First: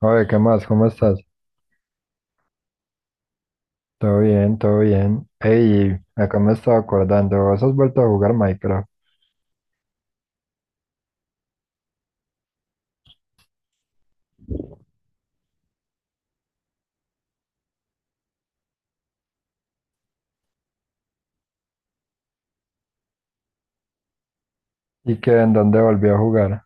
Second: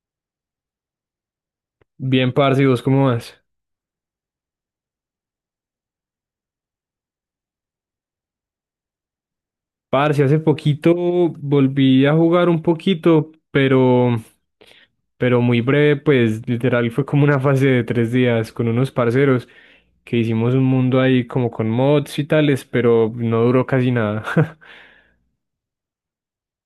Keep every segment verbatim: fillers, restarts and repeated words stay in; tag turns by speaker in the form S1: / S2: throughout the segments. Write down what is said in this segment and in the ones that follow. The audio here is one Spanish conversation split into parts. S1: Oye, ¿qué más? ¿Cómo estás?
S2: Bien, parce, ¿y vos cómo vas?
S1: Todo bien, todo bien. Ey, acá me estaba acordando, vos has vuelto a jugar Minecraft.
S2: Parce, hace poquito volví a jugar un poquito, pero, pero muy breve, pues literal fue como una fase de tres días con unos parceros que hicimos un mundo ahí como con mods y tales, pero no duró casi nada.
S1: ¿Y qué? ¿En dónde volvió a jugar?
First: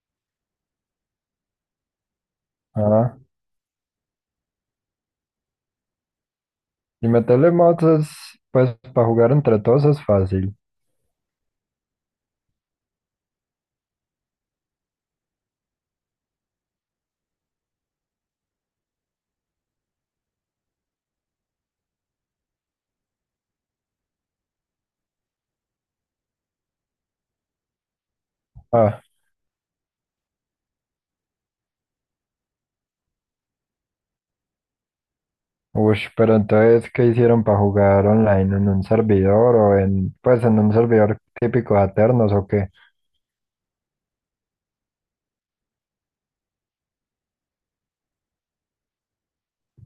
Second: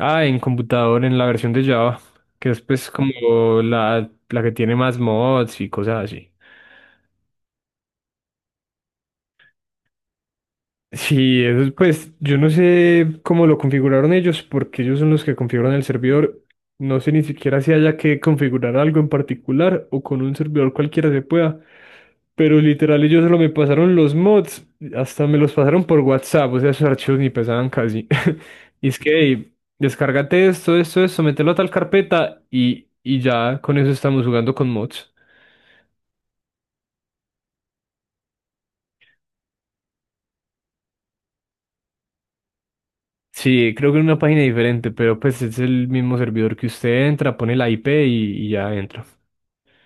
S2: Ah, en computador, en la versión de Java, que es pues
S1: Ah,
S2: como la, la que tiene más mods y cosas así.
S1: y meterle mods es, pues, para jugar entre todos es fácil.
S2: Sí, eso es, pues yo no sé cómo lo configuraron ellos, porque ellos son los que configuran el servidor. No sé ni siquiera si haya que configurar algo en particular o con un servidor cualquiera se pueda. Pero literal ellos solo me pasaron los mods, hasta me los pasaron por WhatsApp, o sea, esos archivos ni pesaban casi. Y es
S1: Ah,
S2: que, "Ey, descárgate esto, esto, esto, mételo a tal carpeta y, y ya con eso estamos jugando con mods".
S1: ush, pero entonces, ¿qué hicieron para jugar online? ¿En un servidor o en, pues, en un servidor típico de Aternos o qué?
S2: Sí, creo que en una página diferente, pero pues es el mismo servidor que usted entra, pone la I P y, y ya entra.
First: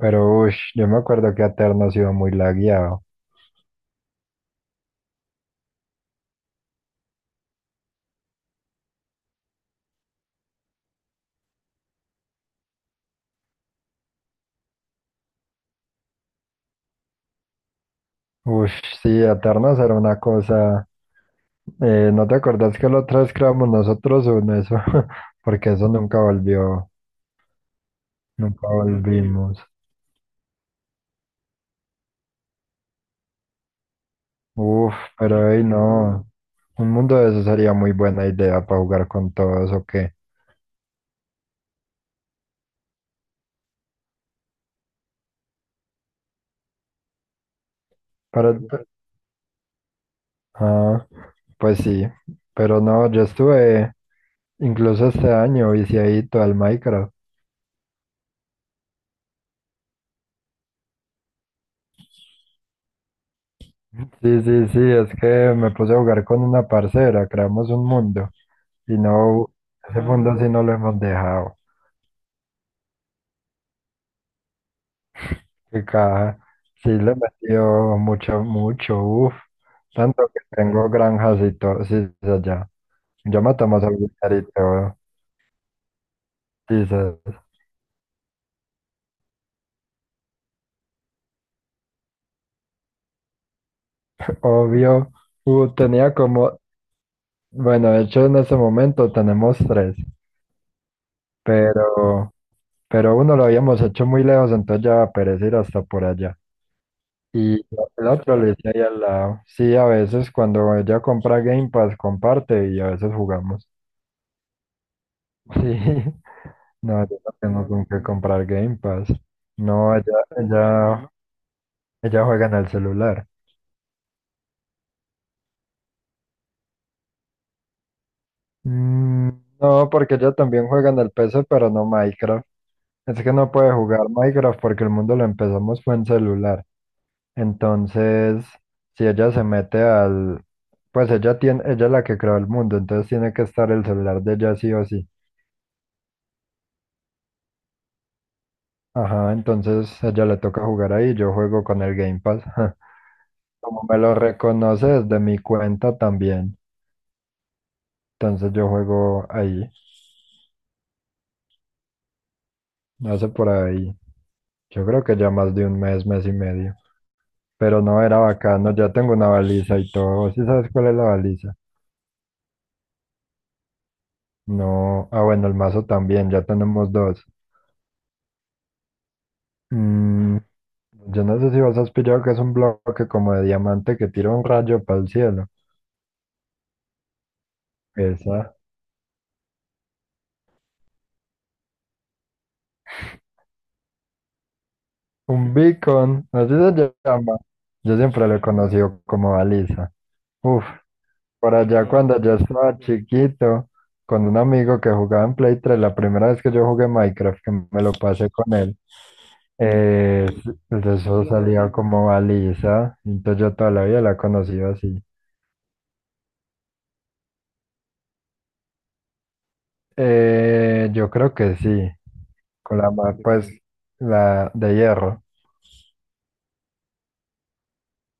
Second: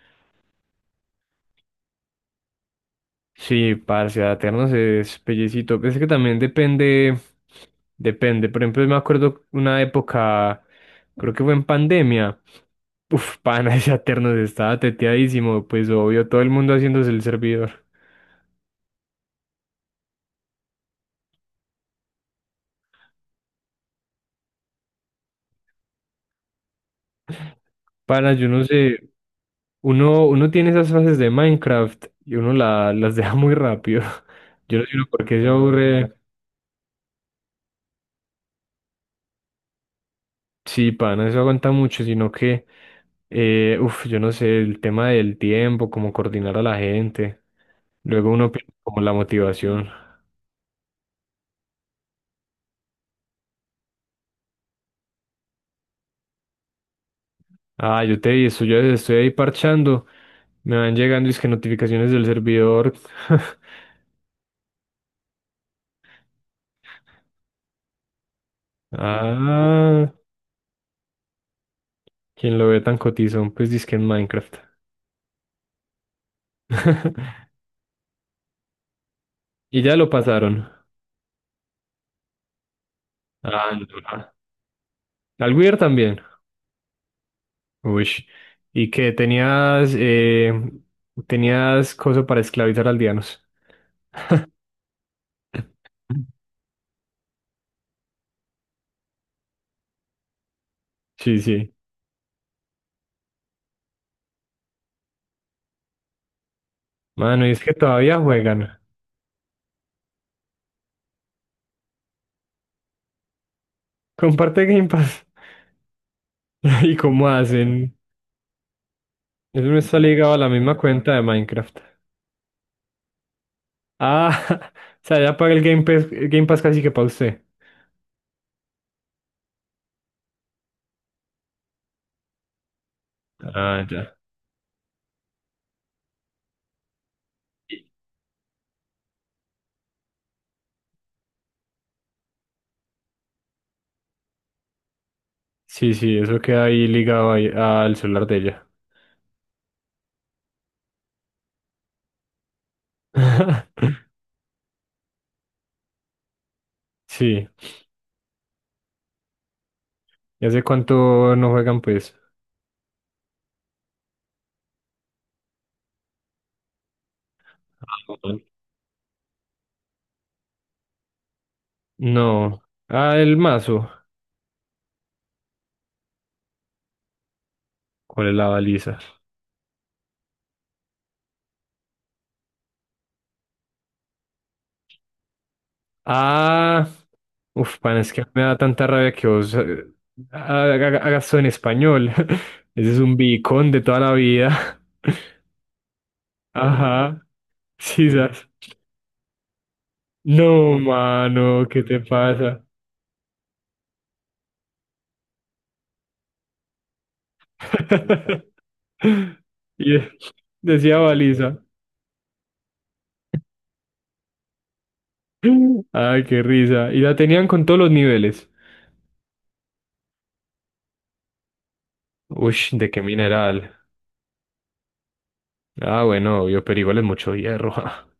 S1: Pero, ush, yo me acuerdo que Aternos iba muy lagueado.
S2: Sí, parce, Aternos es pellecito. Es que también depende, depende. Por ejemplo, me acuerdo una época, creo que fue en pandemia. Uf, pana, ese Aternos estaba teteadísimo, pues obvio, todo el mundo haciéndose el servidor.
S1: Ush, sí, Aternos era una cosa. Eh, ¿no te acordás que la otra vez creamos nosotros en eso? Porque eso nunca volvió,
S2: Pana, yo no
S1: nunca
S2: sé,
S1: volvimos.
S2: uno, uno tiene esas fases de Minecraft y uno la- las deja muy rápido. Yo no
S1: Uf,
S2: sé uno por qué se
S1: pero ahí
S2: aburre.
S1: no. Un mundo de eso sería muy buena idea para jugar con todos, ¿o qué?
S2: Sí, pa, no se aguanta mucho, sino que, eh, uff, yo no sé, el tema del tiempo, cómo coordinar a la gente. Luego
S1: Para,
S2: uno pierde como la motivación.
S1: ah, pues sí, pero no, yo estuve incluso este año viciadito al Minecraft.
S2: Ah, yo te vi, eso, yo estoy ahí parchando. Me van llegando es que notificaciones del servidor.
S1: Sí, sí, sí, es que me puse a jugar con una parcera, creamos un mundo y no, ese
S2: Ah,
S1: mundo sí no lo hemos dejado.
S2: quien lo ve tan cotizón, pues dice que en Minecraft.
S1: Qué caja. Sí, le metió mucho, mucho, uff.
S2: Y ya lo
S1: Tanto que
S2: pasaron.
S1: tengo granjas y todo, sí, sí, allá. Yo me
S2: Ah,
S1: tomo
S2: no.
S1: ese
S2: Ah.
S1: dinerito,
S2: Al Weir también.
S1: dices,
S2: Uy. ¿Y que tenías eh, tenías cosa para esclavizar aldeanos?
S1: obvio. Uh, tenía como, bueno, de hecho en ese momento tenemos tres,
S2: Sí, sí.
S1: pero, pero uno lo habíamos hecho muy lejos, entonces ya va a perecer hasta por allá.
S2: Mano, y
S1: Y
S2: es que
S1: el
S2: todavía
S1: otro le hice
S2: juegan.
S1: ahí al lado. Sí, a veces cuando ella compra Game Pass comparte y a veces jugamos.
S2: Comparte Game Pass.
S1: Sí.
S2: ¿Y
S1: No, yo
S2: cómo
S1: no tengo con
S2: hacen?
S1: qué comprar Game Pass.
S2: Eso no
S1: No,
S2: está
S1: ella,
S2: ligado a la misma
S1: ella,
S2: cuenta de Minecraft.
S1: ella juega en el celular.
S2: Ah, o sea, ya paga el Game Pass, el Game Pass casi que para usted.
S1: Mm, no, porque ella también juega en el P C, pero no Minecraft. Es que no puede
S2: Ah,
S1: jugar
S2: ya.
S1: Minecraft porque el mundo lo empezamos fue en celular. Entonces, si ella se mete al... Pues ella tiene, ella es la que creó el mundo, entonces tiene que estar el celular de ella sí o sí.
S2: Sí, sí, eso queda ahí ligado ahí al celular de ella.
S1: Ajá, entonces a ella le toca jugar ahí, yo juego con el Game Pass. Como me lo reconoce desde mi cuenta también.
S2: Sí.
S1: Entonces yo juego ahí,
S2: ¿Y hace cuánto no juegan, pues?
S1: hace por ahí, yo creo que ya más de un mes, mes y medio. Pero no era bacano, ya tengo una baliza y todo. ¿Sí sabes cuál es la baliza?
S2: No. Ah, el mazo.
S1: No, ah bueno, el mazo también, ya tenemos dos.
S2: ¿Cuál es la baliza?
S1: Mm, yo no sé si vos has pillado que es un bloque como de diamante que tira un rayo para el cielo.
S2: Ah. Uf, pan, es que me da
S1: Esa,
S2: tanta rabia que vos eh, ha- haga- hagas eso en español. Ese es un bicón de toda la vida.
S1: un beacon, así se
S2: Ajá.
S1: llama. Yo
S2: Sí,
S1: siempre lo he
S2: sabes.
S1: conocido como baliza. Uf,
S2: No,
S1: por
S2: mano, ¿qué
S1: allá no,
S2: te
S1: cuando yo
S2: pasa?
S1: estaba chiquito, con un amigo que jugaba en Play tres la primera vez que yo jugué Minecraft, que me lo pasé con él,
S2: Y de-
S1: eh, pues
S2: Decía
S1: eso
S2: baliza.
S1: salía como Alisa, entonces yo toda la vida la he conocido así.
S2: Ay, qué risa. Y la tenían con todos los niveles.
S1: Eh, yo creo que sí,
S2: Uy,
S1: con la
S2: ¿de qué
S1: ma- pues
S2: mineral?
S1: la de hierro.
S2: Ah, bueno, obvio, pero igual es mucho hierro.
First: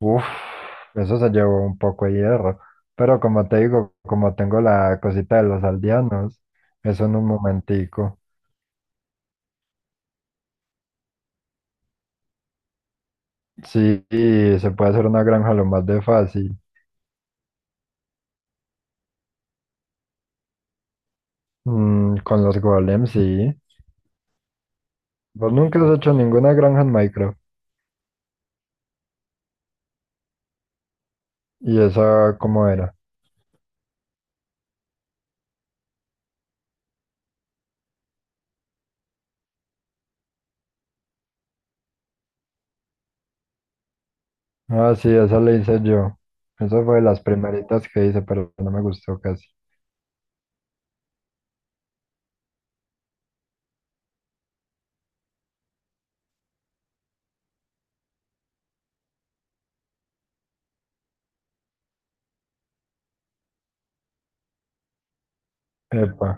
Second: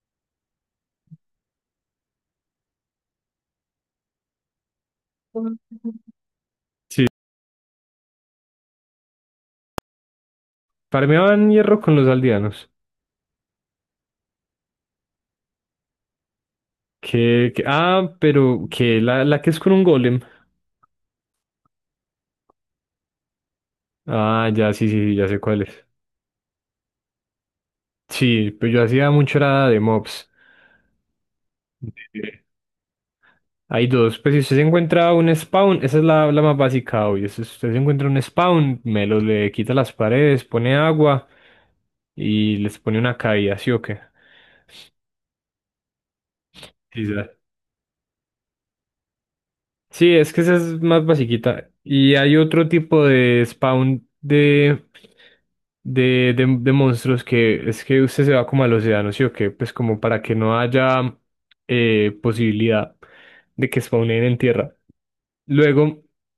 S1: Uf, eso se llevó un poco de hierro, pero como te digo, como tengo la cosita de los aldeanos, eso
S2: Sí,
S1: en un momentico.
S2: farmeaban hierro con los aldeanos.
S1: Sí, y se puede hacer una granja lo más de fácil.
S2: Que, que- ah, pero que la, la que es con un golem.
S1: Mm, con los golems, sí.
S2: Ah, ya, sí, sí, sí, ya sé
S1: Vos
S2: cuál
S1: nunca
S2: es.
S1: has hecho ninguna granja en Minecraft.
S2: Sí, pues yo hacía mucho era de mobs.
S1: ¿Y esa
S2: Eh,
S1: cómo era?
S2: Hay dos, pues si usted se encuentra un spawn, esa es la, la más básica, obvio. Si usted se encuentra un spawn, me lo le quita las paredes, pone agua y les pone una caída, ¿sí o qué?
S1: Ah, sí, esa la hice yo. Esa fue de
S2: Sí,
S1: las
S2: ya.
S1: primeritas que hice, pero no me gustó casi.
S2: Sí, es que esa es más basiquita. Y hay otro tipo de spawn de de, de, de monstruos que es que usted se va como al océano, ¿sí o qué? Pues como para que no haya eh, posibilidad de que spawnen en tierra. Luego
S1: Epa.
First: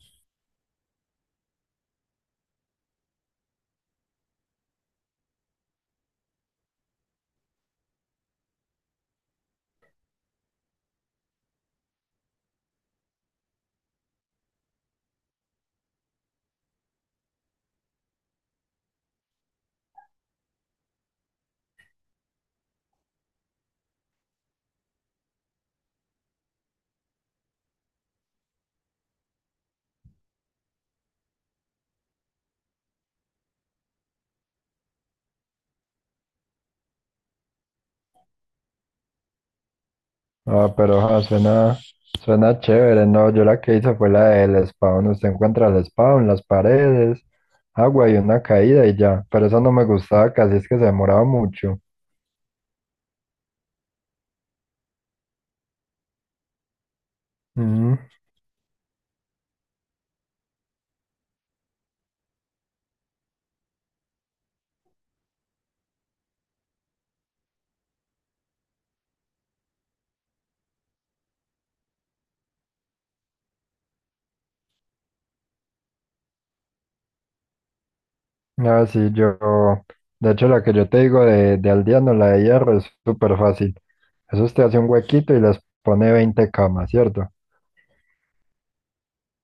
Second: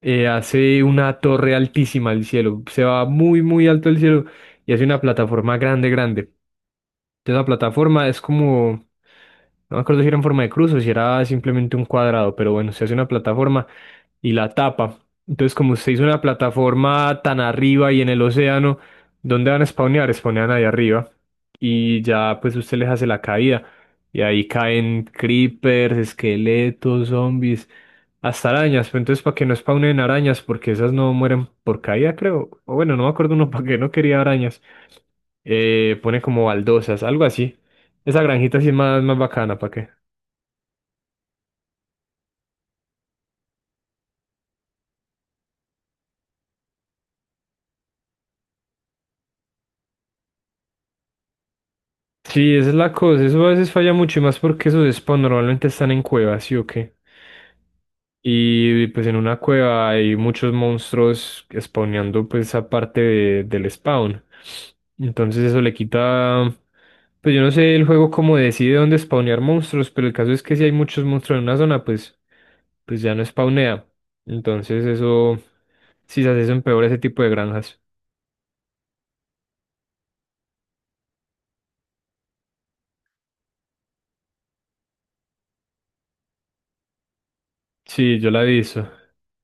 S2: eh, hace una torre altísima al cielo, se va muy, muy alto al cielo y hace una plataforma grande, grande. Entonces la plataforma es como, no me acuerdo si era en forma de cruz o si era simplemente un cuadrado, pero bueno, se hace una plataforma y la tapa. Entonces, como usted hizo una plataforma tan arriba y en el océano, ¿dónde van a spawnear? Spawnean ahí arriba. Y ya, pues usted les hace la caída. Y ahí caen creepers, esqueletos, zombies, hasta arañas. Pero entonces, para que no spawnen arañas, porque esas no mueren por caída, creo. O bueno, no me acuerdo uno para qué no quería arañas. Eh, pone como baldosas, algo así. Esa granjita sí es más, más bacana, ¿para qué?
S1: Ah, pero ah, suena, suena chévere. No, yo la que hice fue la del spawn. Usted encuentra el spawn, las paredes, agua y una caída y ya. Pero esa no me gustaba casi, es que se demoraba mucho.
S2: Sí, esa es la cosa, eso a veces falla mucho y más porque esos spawns normalmente están en cuevas, ¿sí o qué?
S1: Mm.
S2: Y pues en una cueva hay muchos monstruos spawneando pues esa parte de- del spawn. Entonces eso le quita, pues yo no sé el juego cómo decide dónde spawnear monstruos, pero el caso es que si hay muchos monstruos en una zona, pues, pues ya no spawnea. Entonces eso, sí, se hace eso empeora ese tipo de granjas.
S1: Ah, sí, yo, de hecho la que yo te digo de, de Aldeano, la de hierro, es súper fácil. Eso usted hace un huequito y les pone veinte camas, ¿cierto?
S2: Sí, yo la he visto.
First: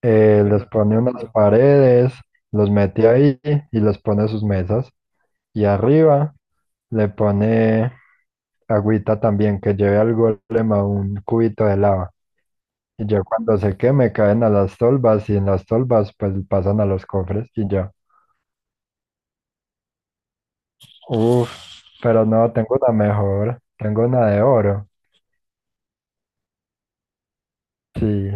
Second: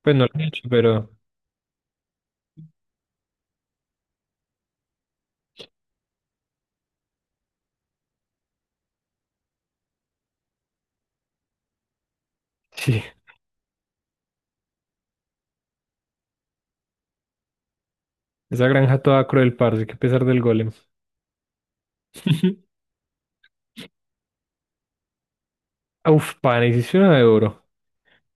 S2: Pues no la
S1: Eh,
S2: he
S1: les
S2: hecho,
S1: pone
S2: pero
S1: unas paredes, los mete ahí y les pone sus mesas. Y arriba le pone agüita también, que lleve al golem a un cubito de lava.
S2: sí.
S1: Y ya cuando se queme caen a las tolvas y en las tolvas pues pasan a los cofres y ya.
S2: Esa granja toda cruel, parce, que pesar del golem.
S1: Uf, pero no, tengo una mejor, tengo una de oro.
S2: Uf, pana, hiciste una de oro.
S1: Sí,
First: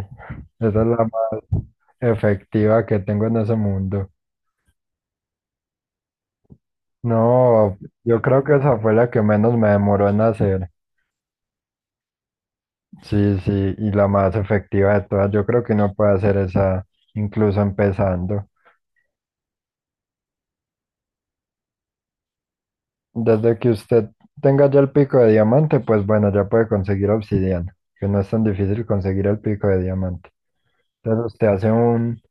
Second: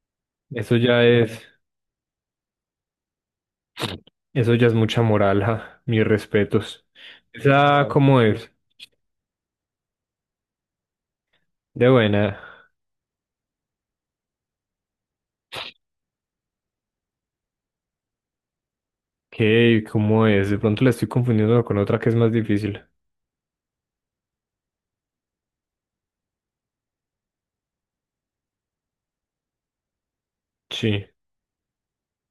S1: esa es
S2: Eso ya
S1: la
S2: es,
S1: más efectiva que tengo en ese mundo.
S2: Eso ya es mucha moral, ja. Mis respetos. Esa,
S1: No,
S2: claro. ¿Cómo
S1: yo creo
S2: es?
S1: que esa fue la que menos me demoró en hacer.
S2: De buena.
S1: Sí, sí, y la más efectiva de todas. Yo creo que uno puede hacer esa incluso empezando.
S2: ¿Qué? ¿Cómo es? De pronto la estoy confundiendo con otra que es más difícil.
S1: Desde que usted tenga ya el pico de diamante, pues bueno, ya puede conseguir obsidiana, que no es tan difícil conseguir el pico de diamante.
S2: Sí.
S1: Entonces usted hace un,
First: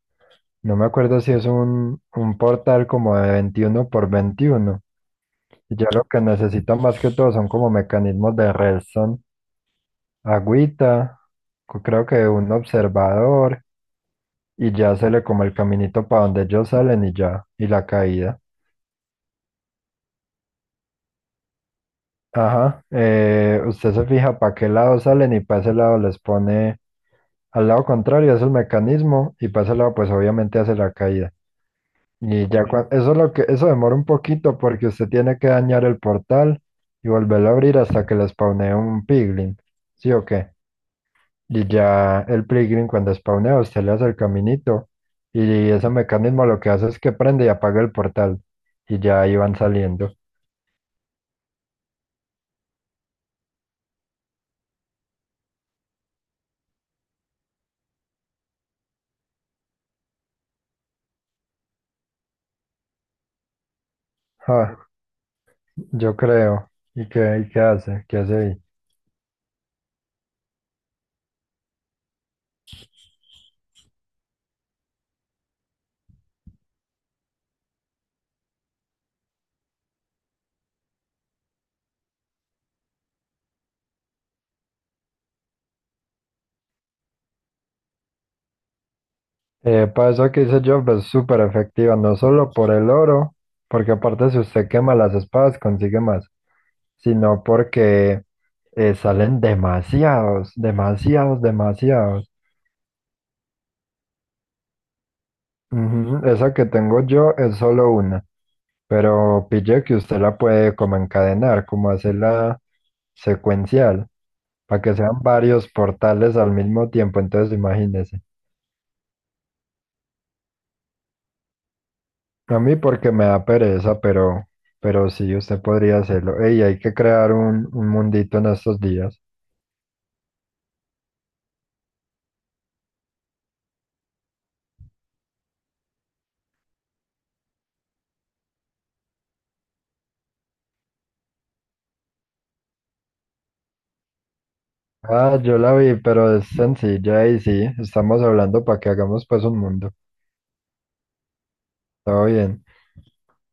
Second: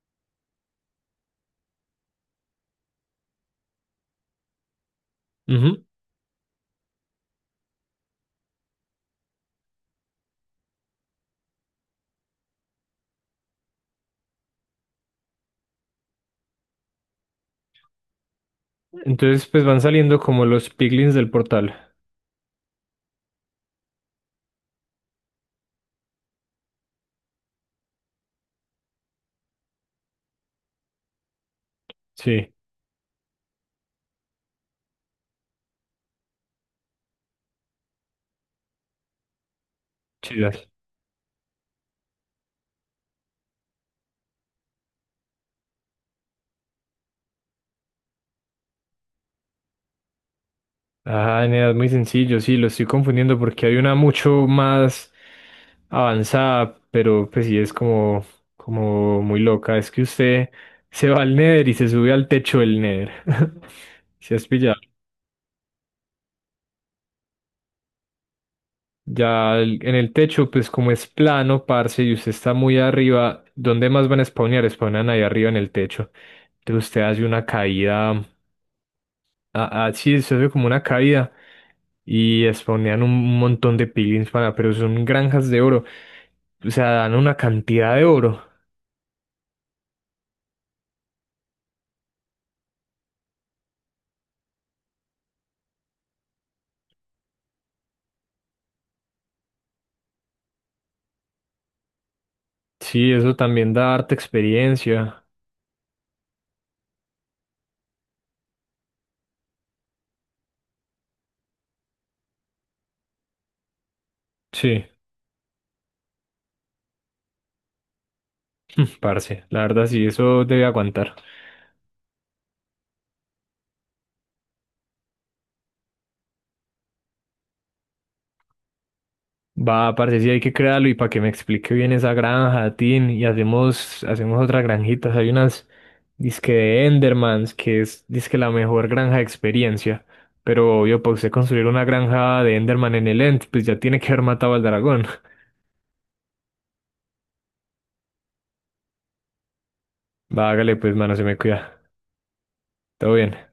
S1: no me acuerdo si es un, un portal como de veintiuno por veintiuno.
S2: Ujú.
S1: Ya lo que necesitan más que todo son como mecanismos de redstone, agüita, co- creo que un observador y ya se le como el caminito para donde ellos salen y ya, y la caída.
S2: Entonces, pues van saliendo como los piglins del portal.
S1: Ajá, eh, usted se fija para qué lado salen y para ese lado les pone al lado contrario, es el mecanismo y para ese lado pues obviamente hace la caída. Y
S2: Sí,
S1: ya cua- eso es lo que, eso demora un poquito porque usted tiene que dañar el portal y volverlo a abrir hasta que les spawnee un piglin, ¿sí o qué?
S2: chidas.
S1: Y ya el Pilgrim cuando spawnea, usted le hace el caminito y ese mecanismo lo que hace es que prende y apaga el portal y ya ahí van saliendo.
S2: Ah, nada, es muy sencillo, sí, lo estoy confundiendo porque hay una mucho más avanzada, pero pues sí es como, como muy loca. Es que usted se va al Nether y se sube al techo del Nether. Si has pillado.
S1: Ah, yo creo. ¿Y qué, y qué hace? ¿Qué hace ahí?
S2: Ya el- en el techo, pues como es plano, parce, y usted está muy arriba, ¿dónde más van a spawnear? Spawnan ahí arriba en el techo. Entonces usted hace una caída. Ah, ah, sí, se hace como una caída y spawnean un montón de piglins, pana, pero son granjas de oro. O sea, dan una cantidad de oro.
S1: Eh, para eso que hice Job es súper efectiva, no solo por el oro, porque aparte si usted quema las espadas consigue más, sino porque eh, salen demasiados, demasiados, demasiados.
S2: Sí, eso también da harta experiencia.
S1: Ujú, esa que tengo yo es solo una. Pero pille que usted la puede como encadenar, como hacerla secuencial, para
S2: Sí,
S1: que sean varios portales al mismo tiempo. Entonces, imagínese.
S2: parce, la verdad sí, eso debe aguantar.
S1: A mí porque me da pereza, pero, pero sí, usted podría hacerlo. Ey, hay que crear un, un mundito en estos días.
S2: Va, parce, sí hay que crearlo y para que me explique bien esa granja, Tin, y hacemos, hacemos otras granjitas. Hay unas disque de Endermans, que es disque la mejor granja de experiencia. Pero obvio, para usted construir una granja de Enderman en el End, pues ya tiene que haber matado al dragón.
S1: Ah, yo la vi, pero es sencilla y sí, estamos hablando para que hagamos pues un mundo.
S2: Va, hágale pues, mano, se me cuida.
S1: Todo bien.
S2: Todo bien.